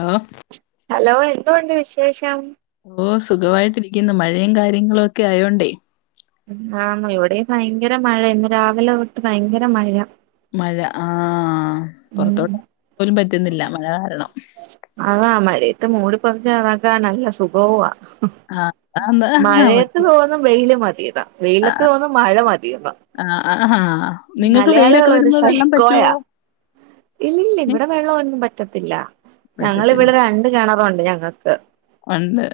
ഹാ ഹലോ എന്തൊണ്ട് വിശേഷം ഓ സുഖമായിട്ടിരിക്കുന്നു മഴയും കാര്യങ്ങളും ഒക്കെ ആയോണ്ടേ ആണ് ഇവിടെയും ഭയങ്കര മഴയാ ഇന്ന് രാവിലെ തൊട്ട് ഭയങ്കര മഴയാ മഴ ആഹ ഉം പുറത്തോട്ട് പോകാൻ പോലും പറ്റുന്നില്ല മഴ കാരണം ആഹ് മഴയത്ത് മൂടി പൊതച്ച് കിടക്കാൻ നല്ല സുഖവാ ആ അതാന്ന് മഴയത്ത് പക്ഷെ തോന്നുന്ന വെയില് മതിയെന്ന ആ വെയിലത്ത് തോന്നുന്നു മഴ മതിയന്ന് ആ ആ. നിങ്ങക്ക് മലയാളികൾ വെയിലൊക്കെ ഒരു വരുമ്പോ വെള്ളം സൈക്കോയാ പറ്റുവോ ഇല്ല ഇല്ല ഏ, ഇവിടെ വെള്ളം ഒന്നും പറ്റത്തില്ല പറ്റത്തില്ല ഞങ്ങക്കിവിടെ രണ്ട് കിണറുണ്ട് ഞങ്ങൾക്ക് ആഹ് ഉണ്ട്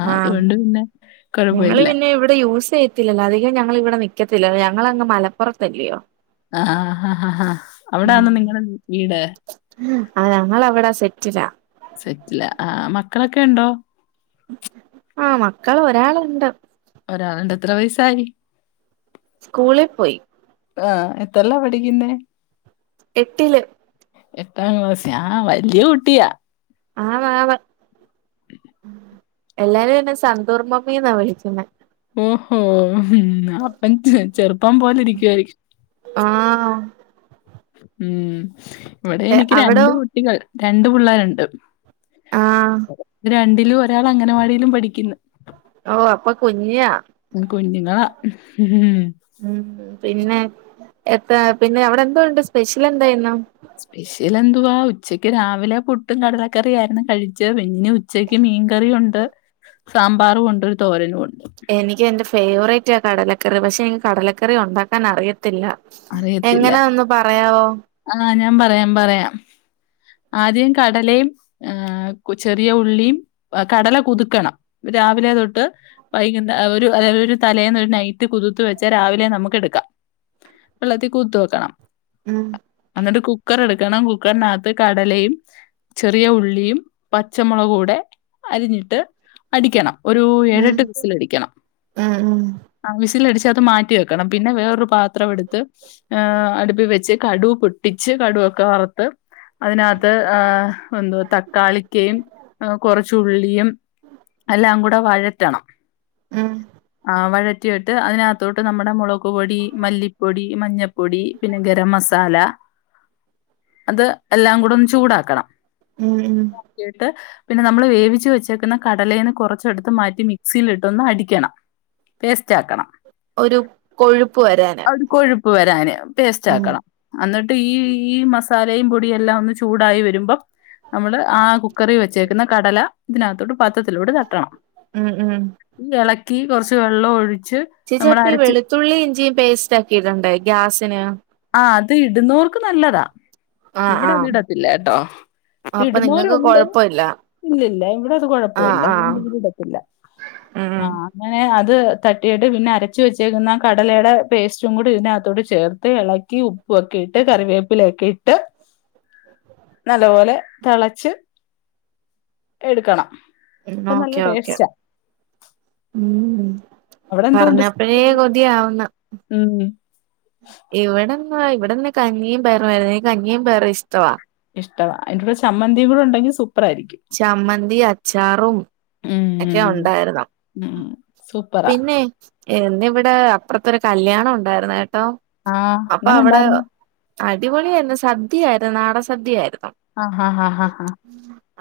ആഹ് അതുകൊണ്ട് പിന്നെ ഞങ്ങള് കുഴപ്പമില്ല പിന്നെ ഇവിടെ യൂസ് ചെയ്യത്തില്ലല്ലോ അധികം ഞങ്ങൾ ഇവിടെ നിക്കത്തില്ലല്ലോ ഞങ്ങളങ്ങ് മലപ്പുറത്തല്ലയോ ആഹ ഹാ ഹാ ഹാ അവിടാണോ നിങ്ങടെ വീട് അഹ് ഞങ്ങൾ അവിടാ സെറ്റിലാ സെറ്റില്ല ആഹ മക്കളൊക്കെ ഉണ്ടോ ആഹ മക്കൾ ഒരാളുണ്ട് ഒരാളണ്ട് എത്ര വയസായി സ്കൂളിൽ പോയി ആഹ എത്രയിലാ പഠിക്കുന്നേ എട്ടില് എട്ടാം ക്ലാസ് ആ വലിയ കുട്ടിയാ ആണ് ആണ് എല്ലാരും എന്നെ സന്തൂർമ്മമ്മിന്നാ വിളിക്കുന്നത് ഓഹോ അപ്പം ചെറുപ്പം പോലെ ഇരിക്കുവായിരിക്കും ആഹ് ഉം ഇവിടെ എനിക്ക് അവിടോ രണ്ട് കുട്ടികൾ രണ്ട് പിള്ളേരുണ്ട് ആഹ് രണ്ടിലും ഒരാൾ അംഗനവാടിയിലും പഠിക്കുന്നു ഓ അപ്പൊ കുഞ്ഞാ കുഞ്ഞുങ്ങളാ ഉം പിന്നെ എത്ര പിന്നെ അവിടെ എന്തോ ഉണ്ട് സ്പെഷ്യൽ എന്താ ഇന്ന് സ്പെഷ്യൽ എന്തുവാ ഉച്ചക്ക് രാവിലെ പുട്ടും കടലക്കറി ആയിരുന്നു കഴിച്ച് പിന്നെ ഉ ഉച്ചക്ക് മീൻകറി ഉണ്ട് സാമ്പാറും ഉണ്ട് ഒരു തോരനും ഉണ്ട് എനിക്ക് എന്റെ ഫേവറേറ്റാ കടലക്കറി പക്ഷെ എനിക്ക് കടലക്കറി ഉണ്ടാക്കാൻ അറിയത്തില്ല ത്തില്ല അറിയത്തില്ല. എങ്ങനാ ഒന്ന് പറയാവോ ആ ഞാൻ പറയാം പറയാം ആദ്യം കടലയും ഏ ചെറിയ ഉള്ളിയും കടല കുതുക്കണം രാവിലെ തൊട്ട് വൈകുന്ന ഒരു ഒരു തലേന്ന് ഒരു നൈറ്റ് കുതുത്ത് വെച്ചാ രാവിലെ നമുക്ക് എടുക്കാം വെള്ളത്തിൽ കുത് ത്ത് വെക്കണം ഉം അന്നിട്ട് കുക്കർ എടുക്കണം കുക്കറിനകത്ത് കടലയും ചെറിയ ഉള്ളിയും പച്ചമുളകൂടെ അരിഞ്ഞിട്ട് അടിക്കണം ഒരു ഉം ഏഴെട്ട് വിസിലടിക്കണം ഉം ഉം ആ വിസിലടിച്ച് അത് മാറ്റി വെക്കണം പിന്നെ വേറൊരു പാത്രം എടുത്ത് ഏ അടുപ്പി വെച്ച് കടു പൊട്ടിച്ച് കടുവൊക്കെ വറുത്ത് അതിനാത്ത് ആ എന്തോ തക്കാളിക്കയും കുറച്ചുള്ളിയും എല്ലാം കൂടെ വഴറ്റണം ഉം ആ വഴറ്റിട്ട് അതിനകത്തോട്ട് നമ്മുടെ മുളക് പൊടി മല്ലിപ്പൊടി മഞ്ഞപ്പൊടി പിന്നെ ഗരം മസാല അത് എല്ലാം കൂടെ ഒന്ന് ചൂടാക്കണം ഉം ട്ട് പിന്നെ നമ്മള് വേവിച്ച് വെച്ചേക്കുന്ന കടലേനെ കുറച്ചെടുത്ത് മാറ്റി മിക്സിൽ ഇട്ട് ഒന്ന് അടിക്കണം പേസ്റ്റ് ആക്കണം ഒരു കൊഴുപ്പ് വരാനാ ഒരു വരാന് പേസ്റ്റ് ആക്കണം അന്നിട്ട് ഈ ഈ മസാലയും പൊടിയും എല്ലാം ഒന്ന് ചൂടായി വരുമ്പം നമ്മള് ആ കുക്കറിൽ വെച്ചേക്കുന്ന കടല ഇതിനകത്തോട്ട് പാത്രത്തിലോട്ട് ത ട്ടണം ഉം ഉം എളക്കി കൊർച്ച് വെള്ളഒഴിച്ച് നമ്മള് അരച്ച് ളുതുള്ളി ഇഞ്ചിയും പേസ്റ്റ് ആക്കിയിടണ്ടേ ഗ്യാസിന് ആ അത് ഇടുന്നോർക്ക് നല്ലതാ ആഹ് ഇവിടെ ആഹ് അതിടത്തില്ലേ ട്ടോ അപ്പൊ നിങ്ങക്ക് ഇടുന്നൊരുണ്ട് കൊഴപ്പല്ല ഇല്ലില്ല ഇവിടെ അത് ആഹ് കൊഴപ്പല്ല ആഹ് ഇവര് ഇടത്തില്ല ഉം ആഹ് അങ്ങനെ അത് തട്ടിയിട്ട് പിന്നെ അരച്ച് വെച്ചേക്കുന്ന കടലയുടെ പേസ്റ്റും കൂടെ ഇതിനകത്തോട്ട് ചേർക്കും ത്ത് എളക്കി ഉപ്പു ഒക്കെ ഇട്ട് കറിവേപ്പിലൊക്കെ ഇട്ട് നല്ലപോലെ തെളച്ച് എടുക്കണം ഉം അപ്പം നല്ല ഓക്കെ ഓക്കെ ടേസ്റ്റാ ഉം അവിടെ എന്തുകൊണ്ട് പറഞ്ഞപ്പഴേ കൊതിയാവുന്ന് ഉം ഇവടന്ന് ഇവടെന്ന് കഞ്ഞിയും പയറും ആരുന്നു എനിക്ക് കഞ്ഞിയും പയറും ഇഷ്ടവാ ഇഷ്ടവാ അഴിന്റെ കൂടെ ചമ്മന്തിയും കൂടെ ഉണ്ടെങ്കിൽ സൂപ്പർ ആയിരിക്കും ചമ്മന്തി അച്ചാറും ഒക്കെ ഉം ഉണ്ടായിരുന്നു ഉം സൂപ്പറാ പിന്നെ ഇന്നിവിടെ അപ്പർത്തൊരു കല്യാണം ഉണ്ടായിരുന്നു കേട്ടോ ആ അപ്പൊ അങ്ങനെ അവടെ ഉണ്ടായിരുന്നു അടിപൊളിയായിരുന്നു സദ്യയായിരുന്നു നാടൻ സദ്യയായിരുന്നു ആഹ ഹ ആാ ആാ ഹ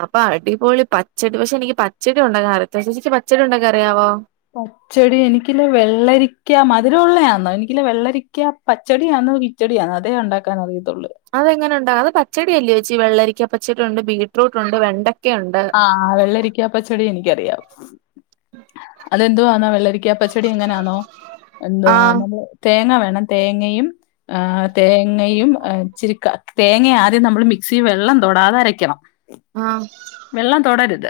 അപ്പൊ അടിപൊളി പച്ചടി പക്ഷെ എനിക്ക് പച്ചടി ഉണ്ടാക്കാൻ [unintelligible] പച്ചടി ഉണ്ടാക്കാ അറിയാവോ ഓഹ് [inaudible] ച്ചടി എനിക്കില് വെള്ളരിക്ക മധുരമുള്ളയാന്നോ എനിക്കില് വെള്ളരിക്ക പച്ചടിയാന്ന് ച്ചടിയാ അതേ ഉണ്ടാക്കാൻ അറിയത്തുള്ളൂ അതെങ്ങനെ ഉണ്ടാ അത് പച്ചടിയല്ലേ ചോച്ചി വെള്ളരിക്ക പച്ചടി ഉണ്ട് ബീറ്റ്റൂട്ട് ഉണ്ട് വെണ്ടക്കെണ്ട് ആ വെള്ളരിക്കാ പച്ചടി എനിക്കറിയാം അതെന്തുവാന്ന ആ വെള്ളരിക്കാ പച്ച ച്ചടി എങ്ങനെയാന്നൊ എന്തുവാ ആഹ് നമ്മള് തേങ്ങ വേണം തേങ്ങയും ആ തേങ്ങയും ഇച്ചിരി തേങ്ങ ആദ്യം നമ്മള് മിക്സി വെള്ളം തൊടാതെ അരയ്ക്കണം ആഹ് വെള്ളം തൊടരുത്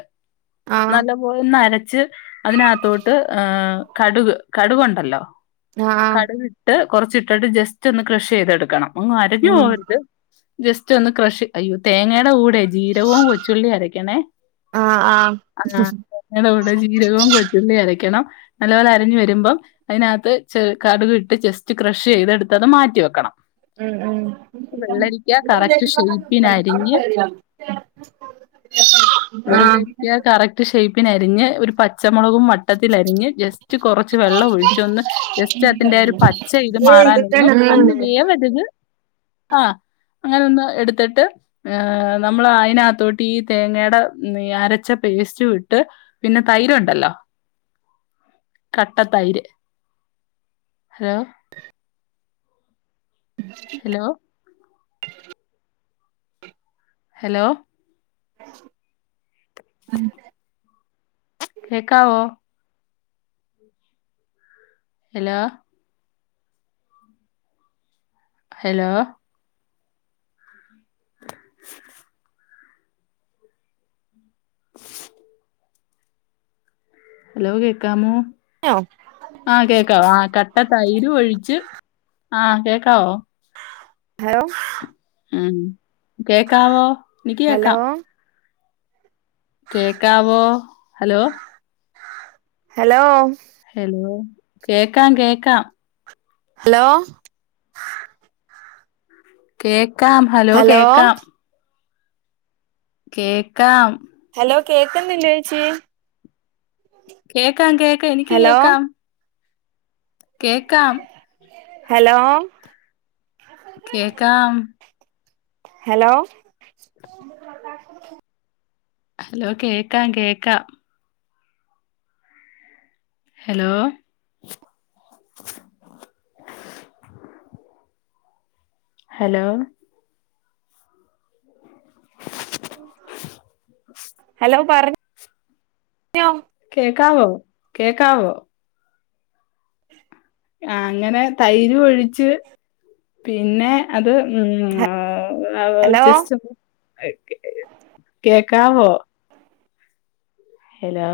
ആഹ് നല്ലം ഒന്ന് അരച്ച് അതിനകത്തോട്ട് കടുക് കടുകുണ്ടല്ലോ ആഹ് കടുവിട്ട് കൊർച്ചിട്ടിട്ട് ജസ്റ്റ് ഒന്ന് ക്രഷ് ചെയ്തെടുക്കണം അങ്ങും അരഞ്ഞു ഉം പോകരുത് ജസ്റ്റ് ഒന്ന് ക്രഷ് അയ്യോ തേങ്ങയുടെ കൂടെ ജീരവും കൊച്ചുള്ളിയും അര ക്കണേ ആഹ് ആഹ് ആ തേങ്ങയുടെ ജീരകവും കൊച്ചുള്ളി അരക്കണം നല്ലപോലെ അരഞ് വരുമ്പം അഴിനകത്ത് ച കടുക് ഇട്ട് ജസ്റ്റ് ക്രഷ് ചെയ്തെടുത്തത് മാറ്റി വെക്കണം ഉം ഉം വെള്ളരിക്ക കറക്റ്റ് ഷേപ്പിനരിഞ്ഞ് [unintelligible] ആഹ് വെള്ളരിക്ക കറക്റ്റ് ഷൈപ്പിന് അരിഞ്ഞ് ഒരു പച്ചമുളകും വട്ടത്തിലരിഞ്ഞ് ജസ്റ്റ് കൊറച്ച് വെള്ളം ഒഴിച്ചൊന്ന് ജസ്റ്റ് അതിന്റെ ഒരു പച്ച ഇത് മാറാനൊന്നു ഒന്നു ഉം വേവരുത് ആ അങ്ങനെന്ന് എടുത്തിട്ട് നമ്മള് അയിനകത്തോ ഈ തേങ്ങെടെ അരച്ച പേസ്റ്റു ഇട്ട് പിന്നെ തൈര് ഉണ്ടല്ലോ കട്ട തൈര് ഹലോ ഹലോ ഹലോ ഉം കേക്കാവോ ഹലോ ഹലോ ഹലോ കേക്കാമോ [inaudible] ആ കേക്കാവോ ആ കട്ട തൈരു ഒഴിച്ച് ആ കേക്കാവോ ഹലോ ഉം, കേക്കാവോ? എനിക്ക് ഹലോ കേക്കാം കേക്കാവോ ഹലോ? ഹലോ ഹലോ കേക്കാം, കേക്കാം ഹലോ കേക്കാം, ഹലോ കേൾക്കാം കേൾക്കാം ഹലോ കേക്കന്നില്ല ചേച്ചി? കേക്കാം കേക്കാം, എനിക്ക് ഹലോ കേക്കാം കേക്കാം ഹലോ കേക്കാം ഹലോ ഹലോ കേക്കാം കേക്കാം ഹലോ ഹലോ ഹലോ പറ കേക്കാവോ, കേക്കാവോ? ആഹ്, അങ്ങനെ തൈര് ഒഴിച്ച് പിന്നെ അത് ഉം അ ഹലോ ജസ്റ്റ് കേക്കാവോ ഹലോ